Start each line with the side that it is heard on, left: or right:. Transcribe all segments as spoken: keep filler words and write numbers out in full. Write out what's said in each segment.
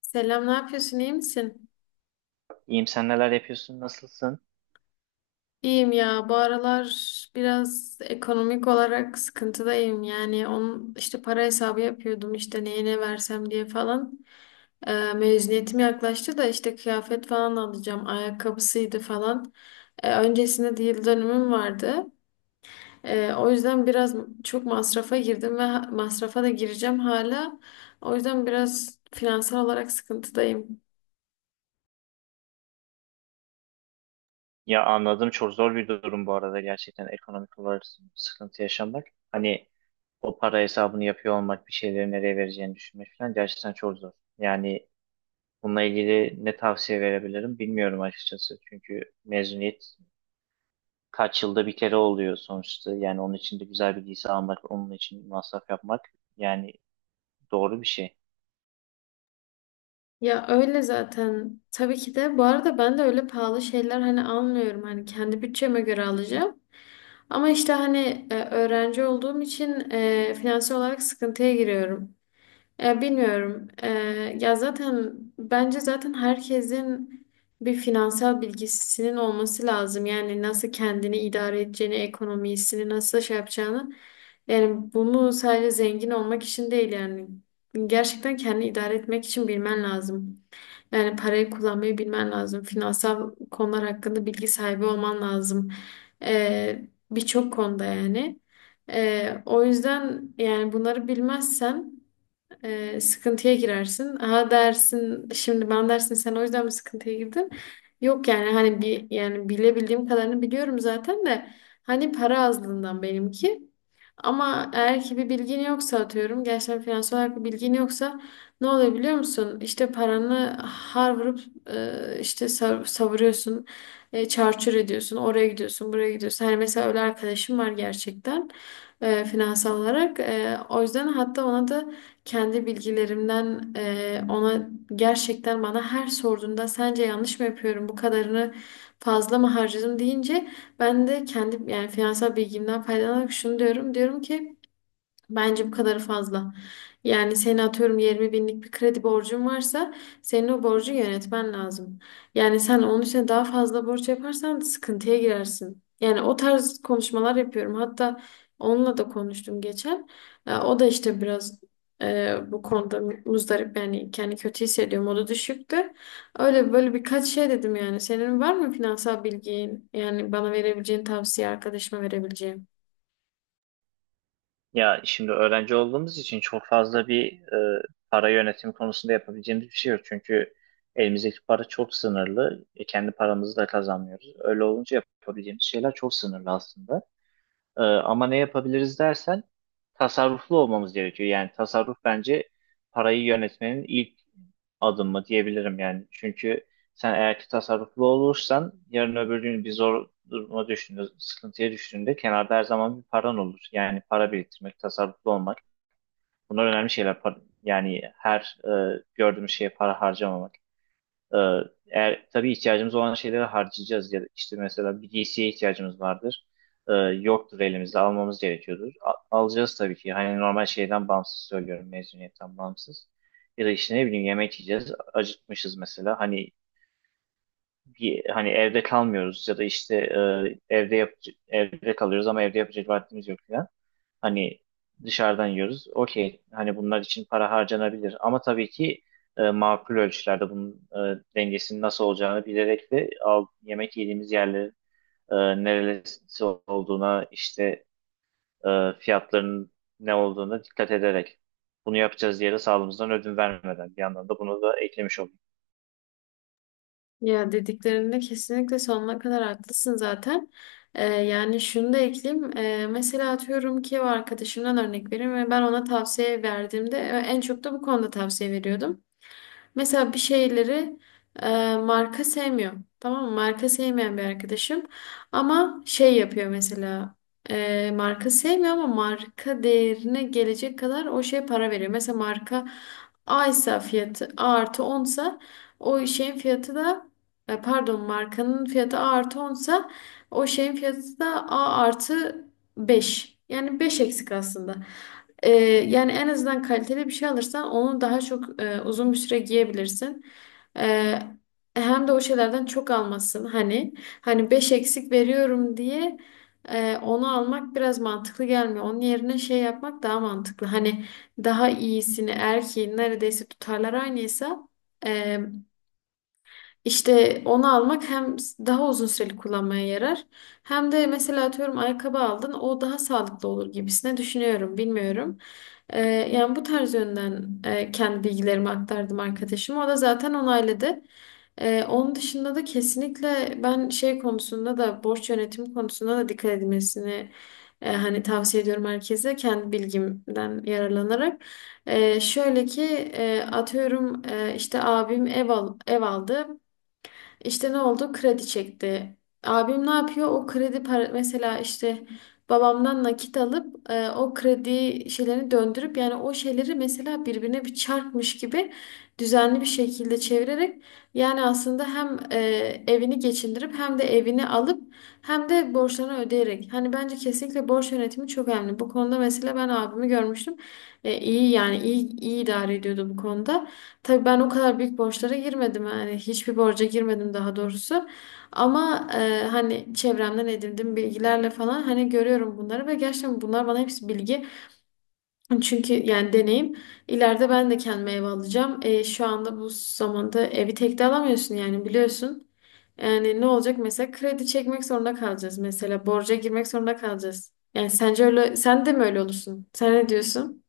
left: Selam, ne yapıyorsun? İyi misin?
right: İyiyim sen neler yapıyorsun nasılsın?
left: İyiyim ya. Bu aralar biraz ekonomik olarak sıkıntıdayım. Yani onun işte para hesabı yapıyordum işte neye ne versem diye falan. Ee, mezuniyetim yaklaştı da işte kıyafet falan alacağım. Ayakkabısıydı falan. Ee, öncesinde de yıl dönümüm vardı. Ee, o yüzden biraz çok masrafa girdim ve ha- masrafa da gireceğim hala. O yüzden biraz finansal olarak sıkıntıdayım.
right: Ya anladım, çok zor bir durum bu arada gerçekten ekonomik olarak sıkıntı yaşamak. Hani o para hesabını yapıyor olmak, bir şeyleri nereye vereceğini düşünmek falan gerçekten çok zor. Yani bununla ilgili ne tavsiye verebilirim bilmiyorum açıkçası. Çünkü mezuniyet kaç yılda bir kere oluyor sonuçta. Yani onun için de güzel bir giysi almak, onun için masraf yapmak yani doğru bir şey.
left: Ya öyle zaten. Tabii ki de. Bu arada ben de öyle pahalı şeyler hani almıyorum. Hani kendi bütçeme göre alacağım. Ama işte hani e, öğrenci olduğum için e, finansal olarak sıkıntıya giriyorum. E, bilmiyorum. E, ya zaten bence zaten herkesin bir finansal bilgisinin olması lazım. Yani nasıl kendini idare edeceğini, ekonomisini nasıl şey yapacağını. Yani bunu sadece zengin olmak için değil yani. Gerçekten kendini idare etmek için bilmen lazım. Yani parayı kullanmayı bilmen lazım. Finansal konular hakkında bilgi sahibi olman lazım. Ee, Birçok konuda yani. Ee, o yüzden yani bunları bilmezsen e, sıkıntıya girersin. Ha dersin şimdi ben dersin sen o yüzden mi sıkıntıya girdin? Yok yani hani bir yani bilebildiğim kadarını biliyorum zaten de hani para azlığından benimki. Ama eğer ki bir bilgin yoksa atıyorum gerçekten finansal olarak bir bilgin yoksa ne oluyor biliyor musun? İşte paranı har vurup e, işte sav- savuruyorsun, e, çarçur ediyorsun, oraya gidiyorsun, buraya gidiyorsun. Hani mesela öyle arkadaşım var gerçekten e, finansal olarak. E, o yüzden hatta ona da kendi bilgilerimden e, ona gerçekten bana her sorduğunda sence yanlış mı yapıyorum bu kadarını fazla mı harcadım deyince ben de kendi yani finansal bilgimden faydalanarak şunu diyorum. Diyorum ki bence bu kadarı fazla. Yani seni atıyorum yirmi binlik bir kredi borcun varsa senin o borcu yönetmen lazım. Yani sen onun için daha fazla borç yaparsan sıkıntıya girersin. Yani o tarz konuşmalar yapıyorum. Hatta onunla da konuştum geçen. Ee, O da işte biraz e, bu konuda muzdarip yani kendi kötü hissediyor. Modu düşüktü. Öyle böyle birkaç şey dedim yani. Senin var mı finansal bilgin? Yani bana verebileceğin tavsiye, arkadaşıma verebileceğim.
right: Ya şimdi öğrenci olduğumuz için çok fazla bir e, para yönetimi konusunda yapabileceğimiz bir şey yok. Çünkü elimizdeki para çok sınırlı. E, kendi paramızı da kazanmıyoruz. Öyle olunca yapabileceğimiz şeyler çok sınırlı aslında. Ee, ama ne yapabiliriz dersen tasarruflu olmamız gerekiyor. Yani tasarruf bence parayı yönetmenin ilk adımı diyebilirim yani. Çünkü sen eğer ki tasarruflu olursan yarın öbür gün bir zor duruma düştüğünde, sıkıntıya düştüğünde kenarda her zaman bir paran olur. Yani para biriktirmek, tasarruflu olmak bunlar önemli şeyler. Par- Yani her e, gördüğümüz şeye para harcamamak. Ee, Eğer tabii ihtiyacımız olan şeyleri harcayacağız ya da işte mesela bir giysiye ihtiyacımız vardır. Ee, yoktur, elimizde almamız gerekiyordur. A- alacağız tabii ki. Hani normal şeyden bağımsız söylüyorum, mezuniyetten bağımsız. Ya da işte ne bileyim yemek yiyeceğiz. Acıkmışız mesela. Hani bir, hani evde kalmıyoruz ya da işte e, evde yap evde kalıyoruz ama evde yapacak vaktimiz yok falan. Hani dışarıdan yiyoruz. Okey. Hani bunlar için para harcanabilir. Ama tabii ki e, makul ölçülerde bunun e, dengesinin nasıl olacağını bilerek ve al, yemek yediğimiz yerlerin e, neresi olduğuna işte e, fiyatlarının ne olduğuna dikkat ederek bunu yapacağız diye de sağlığımızdan ödün vermeden bir yandan da bunu da eklemiş olduk.
left: Ya dediklerinde kesinlikle sonuna kadar haklısın zaten. Ee, yani şunu da ekleyeyim. Ee, mesela atıyorum ki o arkadaşımdan örnek vereyim ve ben ona tavsiye verdiğimde e, en çok da bu konuda tavsiye veriyordum. Mesela bir şeyleri e, marka sevmiyor. Tamam mı? Marka sevmeyen bir arkadaşım. Ama şey yapıyor mesela. E, marka sevmiyor ama marka değerine gelecek kadar o şeye para veriyor. Mesela marka A ise fiyatı A artı on sa o şeyin fiyatı da e, pardon markanın fiyatı A artı on sa o şeyin fiyatı da A artı beş. Yani beş eksik aslında. Ee, Yani en azından kaliteli bir şey alırsan onu daha çok e, uzun bir süre giyebilirsin. Ee, Hem de o şeylerden çok almasın. Hani hani beş eksik veriyorum diye e, onu almak biraz mantıklı gelmiyor. Onun yerine şey yapmak daha mantıklı. Hani daha iyisini erkeğin neredeyse tutarlar aynıysa e, işte onu almak hem daha uzun süreli kullanmaya yarar hem de mesela atıyorum ayakkabı aldın o daha sağlıklı olur gibisine düşünüyorum bilmiyorum. Ee, yani bu tarz yönden e, kendi bilgilerimi aktardım arkadaşıma o da zaten onayladı. Ee, onun dışında da kesinlikle ben şey konusunda da borç yönetimi konusunda da dikkat edilmesini e, hani tavsiye ediyorum herkese kendi bilgimden yararlanarak. Ee, şöyle ki e, atıyorum e, işte abim ev al, ev aldı. İşte ne oldu? Kredi çekti. Abim ne yapıyor? O kredi para mesela işte babamdan nakit alıp e, o kredi şeylerini döndürüp yani o şeyleri mesela birbirine bir çarpmış gibi düzenli bir şekilde çevirerek yani aslında hem e, evini geçindirip hem de evini alıp hem de borçlarını ödeyerek. Hani bence kesinlikle borç yönetimi çok önemli. Bu konuda mesela ben abimi görmüştüm. E, iyi yani iyi iyi idare ediyordu bu konuda. Tabii ben o kadar büyük borçlara girmedim yani hiçbir borca girmedim daha doğrusu ama e, hani çevremden edindiğim bilgilerle falan hani görüyorum bunları ve gerçekten bunlar bana hepsi bilgi çünkü yani deneyim ileride ben de kendime ev alacağım. E, şu anda bu zamanda evi tek de alamıyorsun yani biliyorsun yani ne olacak mesela kredi çekmek zorunda kalacağız mesela borca girmek zorunda kalacağız yani sence öyle sen de mi öyle olursun sen ne diyorsun?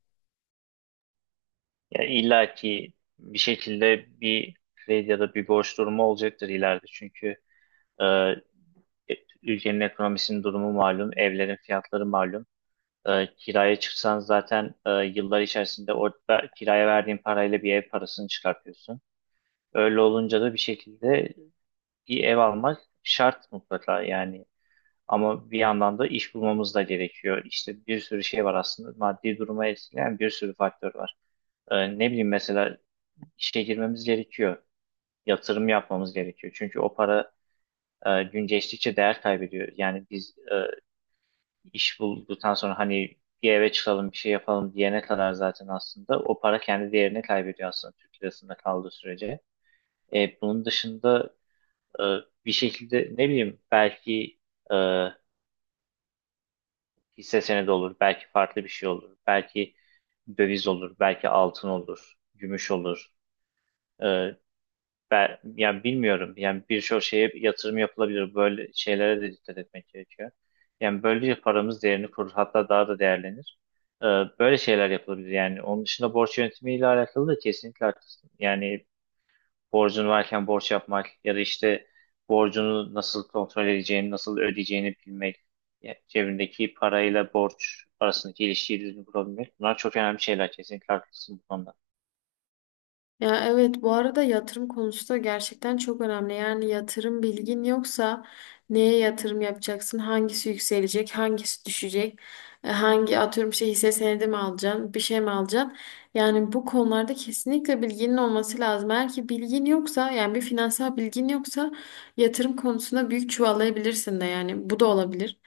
right: Yani illa ki bir şekilde bir kredi ya da bir borç durumu olacaktır ileride. Çünkü e, E, ülkenin ekonomisinin durumu malum, evlerin fiyatları malum. E, kiraya çıksan zaten e, yıllar içerisinde orada kiraya verdiğin parayla bir ev parasını çıkartıyorsun. Öyle olunca da bir şekilde bir ev almak şart mutlaka yani. Ama bir yandan da iş bulmamız da gerekiyor. İşte bir sürü şey var aslında. Maddi duruma etkileyen bir sürü faktör var. E, ne bileyim mesela işe girmemiz gerekiyor. Yatırım yapmamız gerekiyor. Çünkü o para e, gün geçtikçe değer kaybediyor. Yani biz e, iş bulduktan sonra hani bir eve çıkalım bir şey yapalım diyene kadar zaten aslında o para kendi değerini kaybediyor aslında Türk lirasında kaldığı sürece. E, bunun dışında e, bir şekilde ne bileyim belki e, hisse senedi olur, belki farklı bir şey olur, belki döviz olur, belki altın olur, gümüş olur. E, Ben yani bilmiyorum. Yani birçok şeye yatırım yapılabilir. Böyle şeylere de dikkat etmek gerekiyor. Yani böylece paramız değerini korur. Hatta daha da değerlenir. Ee, Böyle şeyler yapılabilir. Yani onun dışında borç yönetimiyle alakalı da kesinlikle haklısın. Yani borcun varken borç yapmak ya da işte borcunu nasıl kontrol edeceğini, nasıl ödeyeceğini bilmek, yani cebindeki parayla borç arasındaki ilişkiyi düzgün kurabilmek. Bunlar çok önemli şeyler. Kesinlikle haklısın bu konuda.
left: Ya evet bu arada yatırım konusu da gerçekten çok önemli. Yani yatırım bilgin yoksa neye yatırım yapacaksın? Hangisi yükselecek? Hangisi düşecek? e, Hangi atıyorum şey hisse senedi mi alacaksın? Bir şey mi alacaksın? Yani bu konularda kesinlikle bilginin olması lazım. Eğer ki bilgin yoksa yani bir finansal bilgin yoksa yatırım konusunda büyük çuvallayabilirsin de yani bu da olabilir.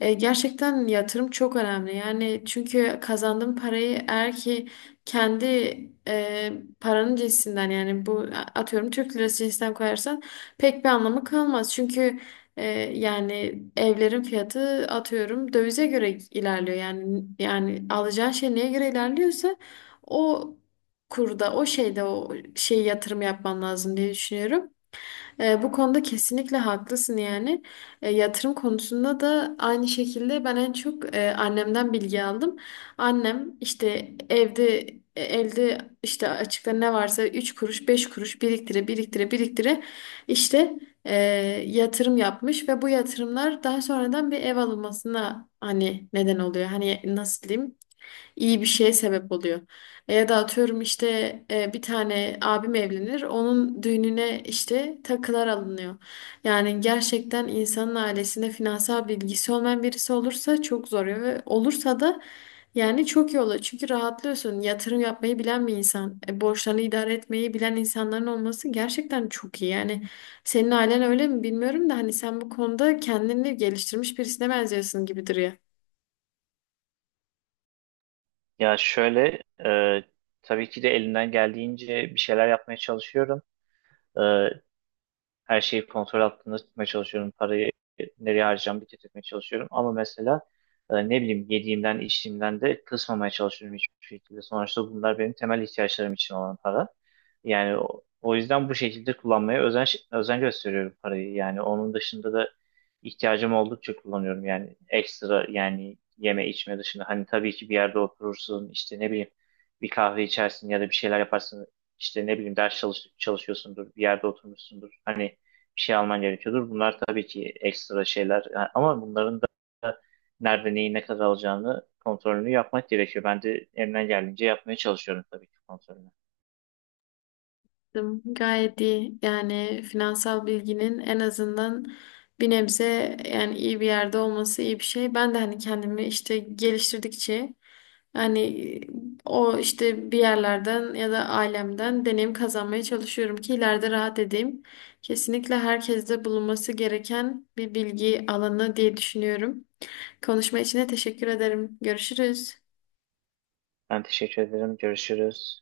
left: E, gerçekten yatırım çok önemli. Yani çünkü kazandığın parayı eğer ki kendi e, paranın cinsinden yani bu atıyorum Türk lirası cinsinden koyarsan pek bir anlamı kalmaz. Çünkü e, yani evlerin fiyatı atıyorum dövize göre ilerliyor. Yani yani alacağın şey neye göre ilerliyorsa o kurda o şeyde o şey yatırım yapman lazım diye düşünüyorum. E, bu konuda kesinlikle haklısın yani. E, yatırım konusunda da aynı şekilde ben en çok e, annemden bilgi aldım. Annem işte evde e, elde işte açıkta ne varsa üç kuruş beş kuruş biriktire biriktire biriktire işte e, yatırım yapmış ve bu yatırımlar daha sonradan bir ev alınmasına hani neden oluyor. Hani nasıl diyeyim iyi bir şeye sebep oluyor. E, ya da atıyorum işte e, bir tane abim evlenir, onun düğününe işte takılar alınıyor. Yani gerçekten insanın ailesinde finansal bilgisi olmayan birisi olursa çok zor ve olursa da yani çok iyi olur. Çünkü rahatlıyorsun. Yatırım yapmayı bilen bir insan, e, borçlarını idare etmeyi bilen insanların olması gerçekten çok iyi. Yani senin ailen öyle mi bilmiyorum da hani sen bu konuda kendini geliştirmiş birisine benziyorsun gibi duruyor.
right: Ya şöyle, e, tabii ki de elimden geldiğince bir şeyler yapmaya çalışıyorum. Her şeyi kontrol altında tutmaya çalışıyorum. Parayı nereye harcayacağımı bir tutmaya çalışıyorum. Ama mesela e, ne bileyim yediğimden içtiğimden de kısmamaya çalışıyorum hiçbir şekilde. Sonuçta bunlar benim temel ihtiyaçlarım için olan para. Yani o, o yüzden bu şekilde kullanmaya özen, özen gösteriyorum parayı. Yani onun dışında da ihtiyacım oldukça kullanıyorum. Yani ekstra yani yeme içme dışında. Hani tabii ki bir yerde oturursun, işte ne bileyim bir kahve içersin ya da bir şeyler yaparsın. İşte ne bileyim ders çalış, çalışıyorsundur, bir yerde oturmuşsundur. Hani bir şey alman gerekiyordur. Bunlar tabii ki ekstra şeyler. Yani ama bunların da nerede neyi ne kadar alacağını kontrolünü yapmak gerekiyor. Ben de elimden geldiğince yapmaya çalışıyorum tabii ki kontrolünü.
left: Anladım. Gayet iyi. Yani finansal bilginin en azından bir nebze yani iyi bir yerde olması iyi bir şey. Ben de hani kendimi işte geliştirdikçe hani o işte bir yerlerden ya da ailemden deneyim kazanmaya çalışıyorum ki ileride rahat edeyim. Kesinlikle herkeste bulunması gereken bir bilgi alanı diye düşünüyorum. Konuşma için de teşekkür ederim. Görüşürüz.
right: Ben teşekkür ederim. Görüşürüz.